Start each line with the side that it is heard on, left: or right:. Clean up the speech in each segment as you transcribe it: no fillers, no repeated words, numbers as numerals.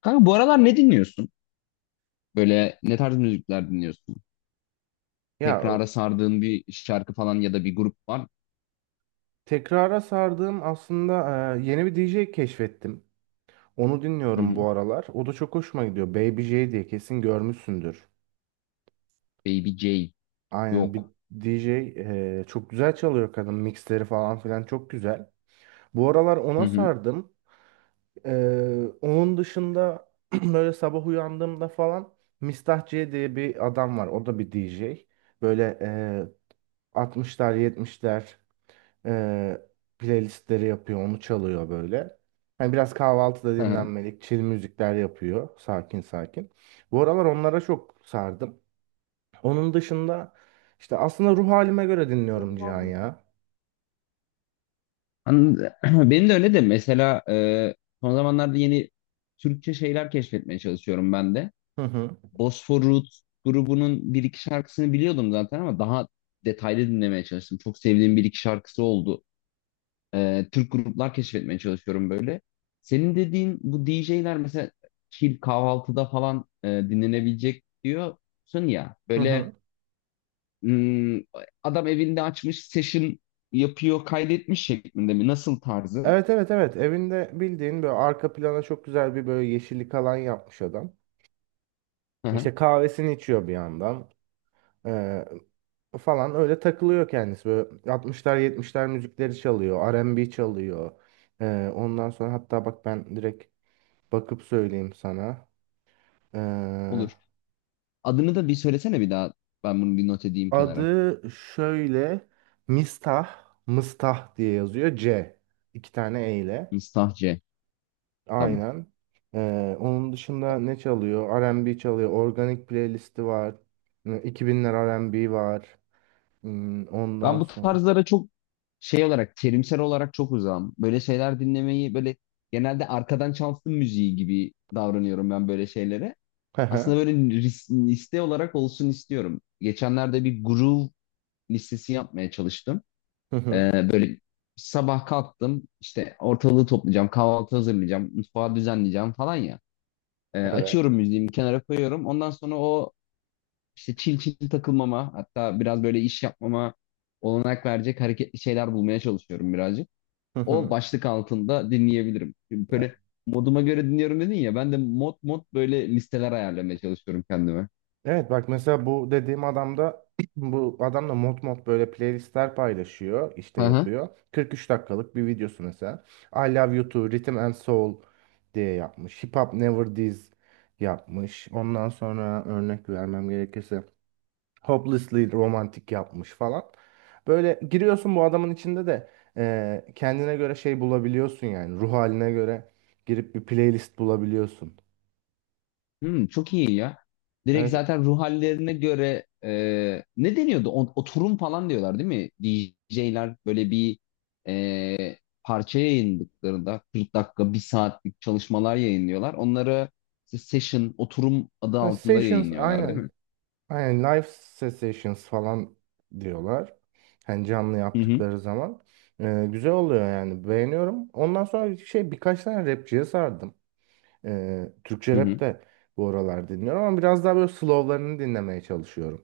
left: Kanka bu aralar ne dinliyorsun? Böyle ne tarz müzikler dinliyorsun?
right: Ya o-
left: Tekrara sardığın bir şarkı falan ya da bir grup var.
right: tekrara sardığım aslında yeni bir DJ keşfettim. Onu
left: Hı
right: dinliyorum
left: hı.
right: bu aralar. O da çok hoşuma gidiyor. Baby J diye kesin görmüşsündür.
left: Baby J
right: Aynen, bir
left: yok.
right: DJ, çok güzel çalıyor kadın. Mixleri falan filan çok güzel. Bu aralar
left: Hı
right: ona
left: hı.
right: sardım. Onun dışında böyle sabah uyandığımda falan, Mistah C diye bir adam var. O da bir DJ. Böyle 60'lar 70'ler e, playlistleri yapıyor, onu çalıyor böyle. Hani biraz kahvaltıda
left: Hı hı.
right: dinlenmelik, chill müzikler yapıyor, sakin sakin. Bu aralar onlara çok sardım. Onun dışında işte aslında ruh halime göre dinliyorum, Cihan ya.
left: Anladım. Benim de öyle de mesela son zamanlarda yeni Türkçe şeyler keşfetmeye çalışıyorum ben de.
right: Hı hı.
left: Bosfor Roots grubunun bir iki şarkısını biliyordum zaten ama daha detaylı dinlemeye çalıştım. Çok sevdiğim bir iki şarkısı oldu. Türk gruplar keşfetmeye çalışıyorum böyle. Senin dediğin bu DJ'ler mesela chill kahvaltıda falan dinlenebilecek diyorsun ya.
right: Hı
left: Böyle
right: hı.
left: hmm, adam evinde açmış session yapıyor kaydetmiş şeklinde mi? Nasıl tarzı?
right: Evet, evet, evet, evinde bildiğin böyle arka plana çok güzel bir böyle yeşillik alan yapmış adam.
left: Hı hı,
right: İşte kahvesini içiyor bir yandan. Ee, Falan öyle takılıyor kendisi. Böyle 60'lar 70'ler müzikleri çalıyor. R&B çalıyor. Ondan sonra hatta bak, ben direkt bakıp söyleyeyim sana. Ee,
left: olur. Adını da bir söylesene bir daha. Ben bunu bir not edeyim kenara.
right: Adı şöyle, Mistah, Mıstah diye yazıyor. C. İki tane E ile.
left: Mistah C. Tamam.
right: Aynen. Onun dışında ne çalıyor? R&B çalıyor. Organik playlisti var. 2000'ler R&B var. Hmm, ondan
left: Ben bu
right: sonra.
left: tarzlara çok şey olarak terimsel olarak çok uzağım. Böyle şeyler dinlemeyi böyle genelde arkadan çalsın müziği gibi davranıyorum ben böyle şeylere.
right: Hı
left: Aslında
right: hı.
left: böyle liste olarak olsun istiyorum. Geçenlerde bir groove listesi yapmaya çalıştım.
right: Hı hı.
left: Böyle sabah kalktım işte ortalığı toplayacağım, kahvaltı hazırlayacağım, mutfağı düzenleyeceğim falan ya.
right: Evet.
left: Açıyorum müziğimi kenara koyuyorum. Ondan sonra o işte çil çil takılmama hatta biraz böyle iş yapmama olanak verecek hareketli şeyler bulmaya çalışıyorum birazcık. O başlık altında dinleyebilirim. Şimdi
right: E,
left: böyle moduma göre dinliyorum dedin ya ben de mod mod böyle listeler ayarlamaya çalışıyorum kendime.
right: Evet, bak mesela bu dediğim adam da bu adam da mod mod böyle playlistler paylaşıyor, işte
left: Hı hı.
right: yapıyor. 43 dakikalık bir videosu mesela. I Love You Too, Rhythm and Soul diye yapmış. Hip Hop Never Dies yapmış. Ondan sonra örnek vermem gerekirse Hopelessly Romantic yapmış falan. Böyle giriyorsun bu adamın içinde de kendine göre şey bulabiliyorsun yani, ruh haline göre girip bir playlist bulabiliyorsun.
left: Çok iyi ya. Direkt
right: Evet.
left: zaten ruh hallerine göre ne deniyordu? Oturum falan diyorlar değil mi? DJ'ler böyle bir e, parça yayınladıklarında 40 dakika, bir saatlik çalışmalar yayınlıyorlar. Onları işte session, oturum adı
right: Ha,
left: altında
right: Sessions
left: yayınlıyorlar değil
right: aynen.
left: mi?
right: Aynen live sessions falan diyorlar. Hani canlı
left: Hı hı.
right: yaptıkları zaman. Güzel oluyor yani. Beğeniyorum. Ondan sonra şey birkaç tane rapçiye sardım. Türkçe
left: Hı
right: rap
left: hı.
right: de bu aralar dinliyorum ama biraz daha böyle slowlarını dinlemeye çalışıyorum.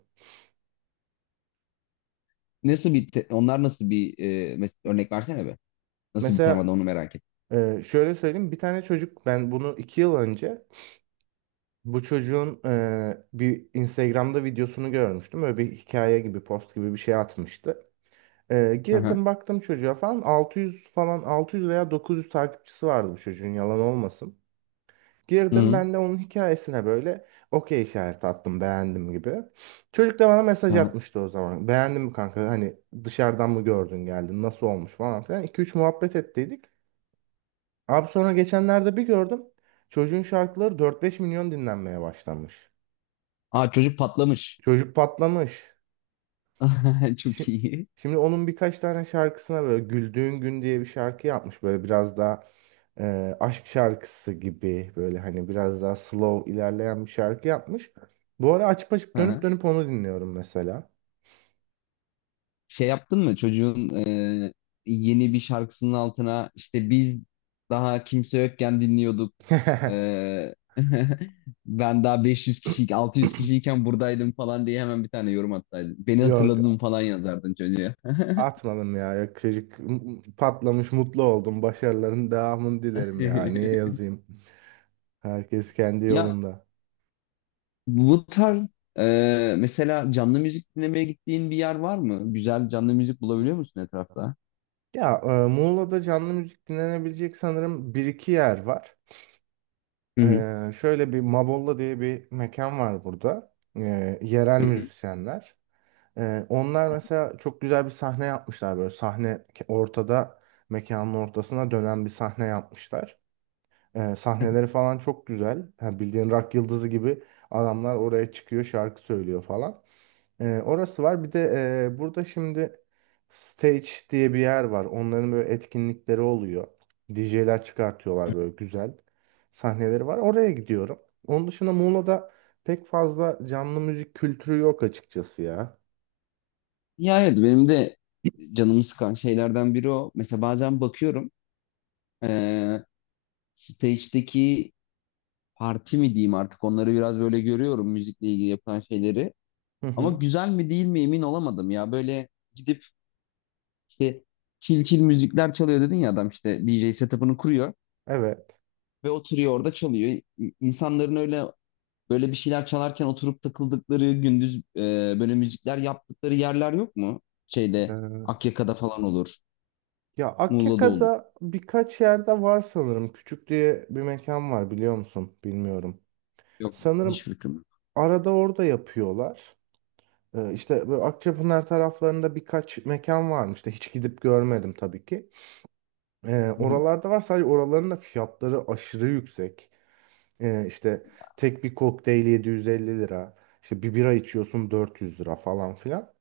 left: Onlar nasıl bir örnek versene be. Nasıl bir
right: Mesela,
left: temada onu merak ettim.
right: şöyle söyleyeyim. Bir tane çocuk, ben bunu 2 yıl önce bu çocuğun bir Instagram'da videosunu görmüştüm. Böyle bir hikaye gibi, post gibi bir şey atmıştı.
left: Hı hı.
right: Girdim baktım çocuğa falan, 600 falan, 600 veya 900 takipçisi vardı bu çocuğun, yalan olmasın.
left: Hı
right: Girdim
left: hı.
right: ben de onun hikayesine böyle okey işareti attım, beğendim gibi. Çocuk da bana
left: Hı
right: mesaj
left: hı.
right: atmıştı o zaman. Beğendin mi kanka, hani dışarıdan mı gördün geldin, nasıl olmuş falan filan. 2-3 muhabbet ettiydik. Abi sonra geçenlerde bir gördüm. Çocuğun şarkıları 4-5 milyon dinlenmeye başlamış.
left: Aa çocuk patlamış.
right: Çocuk patlamış.
left: Çok
right: Şi-
left: iyi.
right: Şimdi onun birkaç tane şarkısına böyle Güldüğün Gün diye bir şarkı yapmış. Böyle biraz daha aşk şarkısı gibi, böyle hani biraz daha slow ilerleyen bir şarkı yapmış. Bu ara açıp açıp dönüp dönüp onu dinliyorum mesela.
left: Şey yaptın mı çocuğun yeni bir şarkısının altına işte biz daha kimse yokken dinliyorduk e, ben daha 500 kişi 600 kişiyken buradaydım falan diye hemen bir tane yorum attaydın beni
right: Yok,
left: hatırladın falan yazardın çocuğa?
right: atmadım ya. Yakışık patlamış, mutlu oldum, başarıların devamını dilerim, ya niye yazayım, herkes kendi
left: Ya
right: yolunda.
left: bu tarz mesela canlı müzik dinlemeye gittiğin bir yer var mı, güzel canlı müzik bulabiliyor musun etrafta?
right: Ya, Muğla'da canlı müzik dinlenebilecek sanırım bir iki yer var.
left: Hı hı.
right: Şöyle bir Mabolla diye bir mekan var burada. Yerel müzisyenler. Onlar mesela çok güzel bir sahne yapmışlar, böyle sahne ortada, mekanın ortasına dönen bir sahne yapmışlar. Sahneleri falan çok güzel. Ha, bildiğin rock yıldızı gibi adamlar oraya çıkıyor, şarkı söylüyor falan. Orası var. Bir de burada şimdi stage diye bir yer var. Onların böyle etkinlikleri oluyor. DJ'ler çıkartıyorlar, böyle güzel sahneleri var. Oraya gidiyorum. Onun dışında Muğla'da pek fazla canlı müzik kültürü yok açıkçası ya.
left: Ya evet, benim de canımı sıkan şeylerden biri o. Mesela bazen bakıyorum e, stage'deki parti mi diyeyim artık, onları biraz böyle görüyorum müzikle ilgili yapılan şeyleri.
right: Hı
left: Ama
right: hı.
left: güzel mi değil mi emin olamadım ya. Böyle gidip işte çil çil müzikler çalıyor dedin ya, adam işte DJ setup'ını kuruyor
right: Evet.
left: ve oturuyor orada çalıyor. İnsanların öyle böyle bir şeyler çalarken oturup takıldıkları gündüz böyle müzikler yaptıkları yerler yok mu? Şeyde
right: Ee,
left: Akyaka'da falan olur.
right: Ya,
left: Muğla'da olur.
right: Akyaka'da birkaç yerde var sanırım. Küçük diye bir mekan var, biliyor musun? Bilmiyorum.
left: Yok,
right: Sanırım
left: hiçbir fikrim yok.
right: arada orada yapıyorlar. İşte böyle Akçapınar taraflarında birkaç mekan varmış da hiç gidip görmedim tabii ki.
left: Hı hı.
right: Oralarda var, sadece oraların da fiyatları aşırı yüksek. İşte tek bir kokteyl 750 lira. İşte bir bira içiyorsun 400 lira falan filan.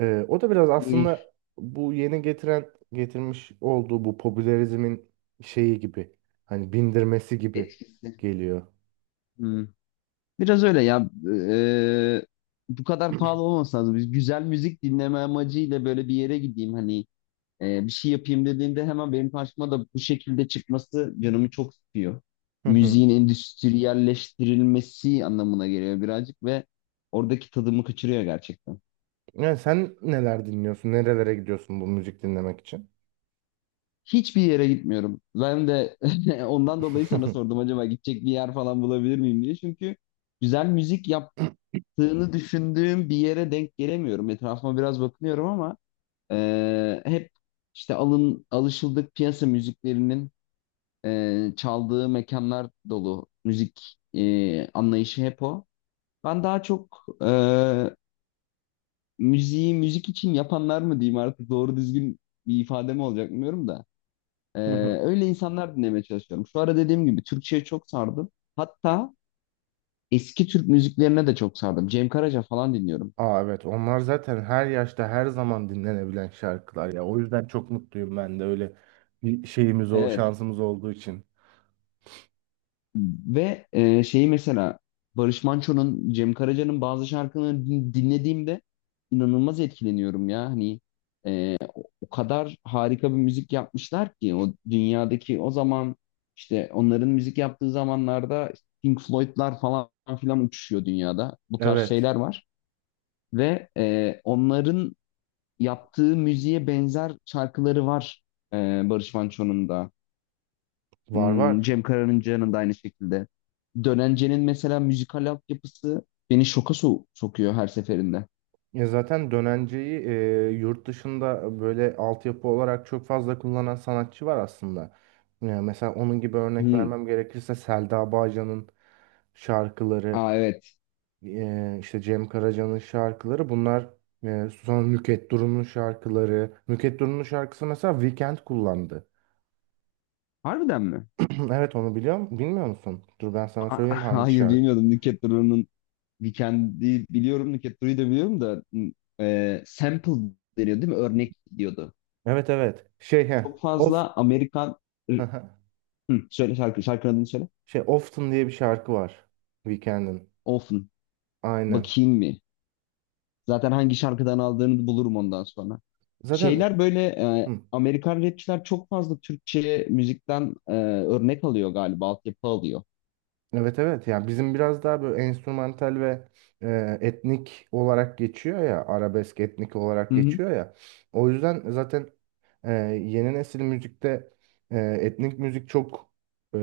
right: O da biraz
left: İyi,
right: aslında bu yeni getirmiş olduğu bu popülerizmin şeyi gibi, hani bindirmesi gibi
left: Etkisi.
right: geliyor.
left: Biraz öyle ya. Bu kadar pahalı olması lazım. Biz güzel müzik dinleme amacıyla böyle bir yere gideyim hani bir şey yapayım dediğinde hemen benim karşıma da bu şekilde çıkması canımı çok sıkıyor.
right: Hı hı.
left: Müziğin endüstriyelleştirilmesi anlamına geliyor birazcık ve oradaki tadımı kaçırıyor gerçekten.
right: Yani sen neler dinliyorsun? Nerelere gidiyorsun bu müzik dinlemek için?
left: Hiçbir yere gitmiyorum. Ben de ondan dolayı sana sordum acaba gidecek bir yer falan bulabilir miyim diye. Çünkü güzel müzik yaptığını düşündüğüm bir yere denk gelemiyorum. Etrafıma biraz bakınıyorum ama hep işte alın alışıldık piyasa müziklerinin çaldığı mekanlar dolu, müzik anlayışı hep o. Ben daha çok müziği müzik için yapanlar mı diyeyim artık, doğru düzgün bir ifade mi olacak bilmiyorum da. E,
right: Hı hı.
left: Öyle insanlar dinlemeye çalışıyorum. Şu ara dediğim gibi Türkçe'ye çok sardım. Hatta eski Türk müziklerine de çok sardım. Cem Karaca falan dinliyorum.
right: Aa, evet, onlar zaten her yaşta her zaman dinlenebilen şarkılar ya. O yüzden çok mutluyum, ben de öyle bir şeyimiz, o
left: Evet.
right: şansımız olduğu için.
left: Ve şeyi mesela Barış Manço'nun, Cem Karaca'nın bazı şarkılarını dinlediğimde inanılmaz etkileniyorum ya. Hani o kadar harika bir müzik yapmışlar ki o dünyadaki, o zaman işte onların müzik yaptığı zamanlarda Pink Floyd'lar falan filan uçuşuyor dünyada. Bu tarz
right: Evet,
left: şeyler var ve onların yaptığı müziğe benzer şarkıları var e, Barış Manço'nun da.
right: var var.
left: Cem Karaca'nın da aynı şekilde. Dönence'nin mesela müzikal altyapısı beni şoka sokuyor her seferinde.
right: Ya zaten dönenceyi yurt dışında böyle altyapı olarak çok fazla kullanan sanatçı var aslında. Ya mesela onun gibi örnek
left: Hmm.
right: vermem gerekirse Selda Bağcan'ın şarkıları,
left: Aa evet.
right: işte Cem Karaca'nın şarkıları, bunlar sonra Nükhet Duru'nun şarkıları. Nükhet Duru'nun şarkısı mesela Weekend kullandı.
left: Harbiden mi?
right: Evet, onu biliyorum. Bilmiyor musun? Dur ben sana
left: Aa,
right: söyleyeyim hangi
left: hayır
right: şarkı.
left: bilmiyordum. Nükhet Duru'nun Weekend'i biliyorum, Nükhet Duru'yu da biliyorum da sample deniyor değil mi? Örnek diyordu.
right: Evet evet. Şey he.
left: Çok
right: Of
left: fazla Amerikan... Hı, söyle şarkı, şarkının adını söyle.
right: şey Often diye bir şarkı var. Weekend'in.
left: Often.
right: Aynen.
left: Bakayım mı? Zaten hangi şarkıdan aldığını bulurum ondan sonra.
right: Zaten
left: Şeyler böyle
right: hı,
left: Amerikan rapçiler çok fazla Türkçe müzikten örnek alıyor galiba, altyapı alıyor.
right: evet evet, yani bizim biraz daha böyle enstrümantal ve etnik olarak geçiyor ya, arabesk etnik olarak
left: Hı hı,
right: geçiyor ya, o yüzden zaten e, yeni nesil müzikte etnik müzik çok e,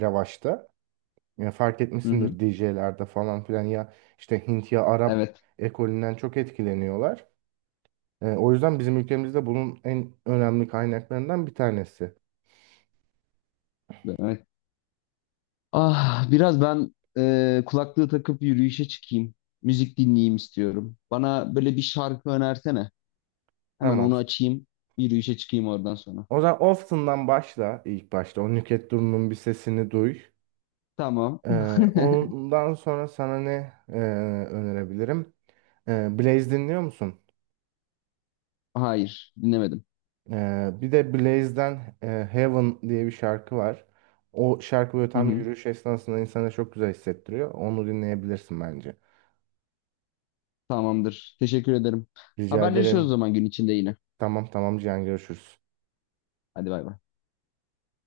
right: revaçta. Ya fark
left: hı hı.
right: etmişsindir, DJ'lerde falan filan ya, işte Hint ya Arap
left: Evet,
right: ekolünden çok etkileniyorlar. O yüzden bizim ülkemizde bunun en önemli kaynaklarından bir tanesi.
left: evet. Ah, biraz ben kulaklığı takıp yürüyüşe çıkayım. Müzik dinleyeyim istiyorum. Bana böyle bir şarkı önersene. Hemen
right: Tamam.
left: onu açayım, yürüyüşe çıkayım oradan sonra.
right: O zaman Often'dan başla ilk başta. O Nükhet Duru'nun bir sesini duy.
left: Tamam.
right: Ondan sonra sana ne önerebilirim? Blaze dinliyor musun?
left: Hayır, dinlemedim.
right: Bir de Blaze'den Heaven diye bir şarkı var. O şarkı böyle
left: Hı
right: tam
left: hı.
right: yürüyüş esnasında insana çok güzel hissettiriyor. Onu dinleyebilirsin bence.
left: Tamamdır. Teşekkür ederim.
right: Rica
left: Haberleşiyoruz o
right: ederim.
left: zaman gün içinde yine.
right: Tamam, tamam, Cihan, görüşürüz.
left: Hadi bay bay.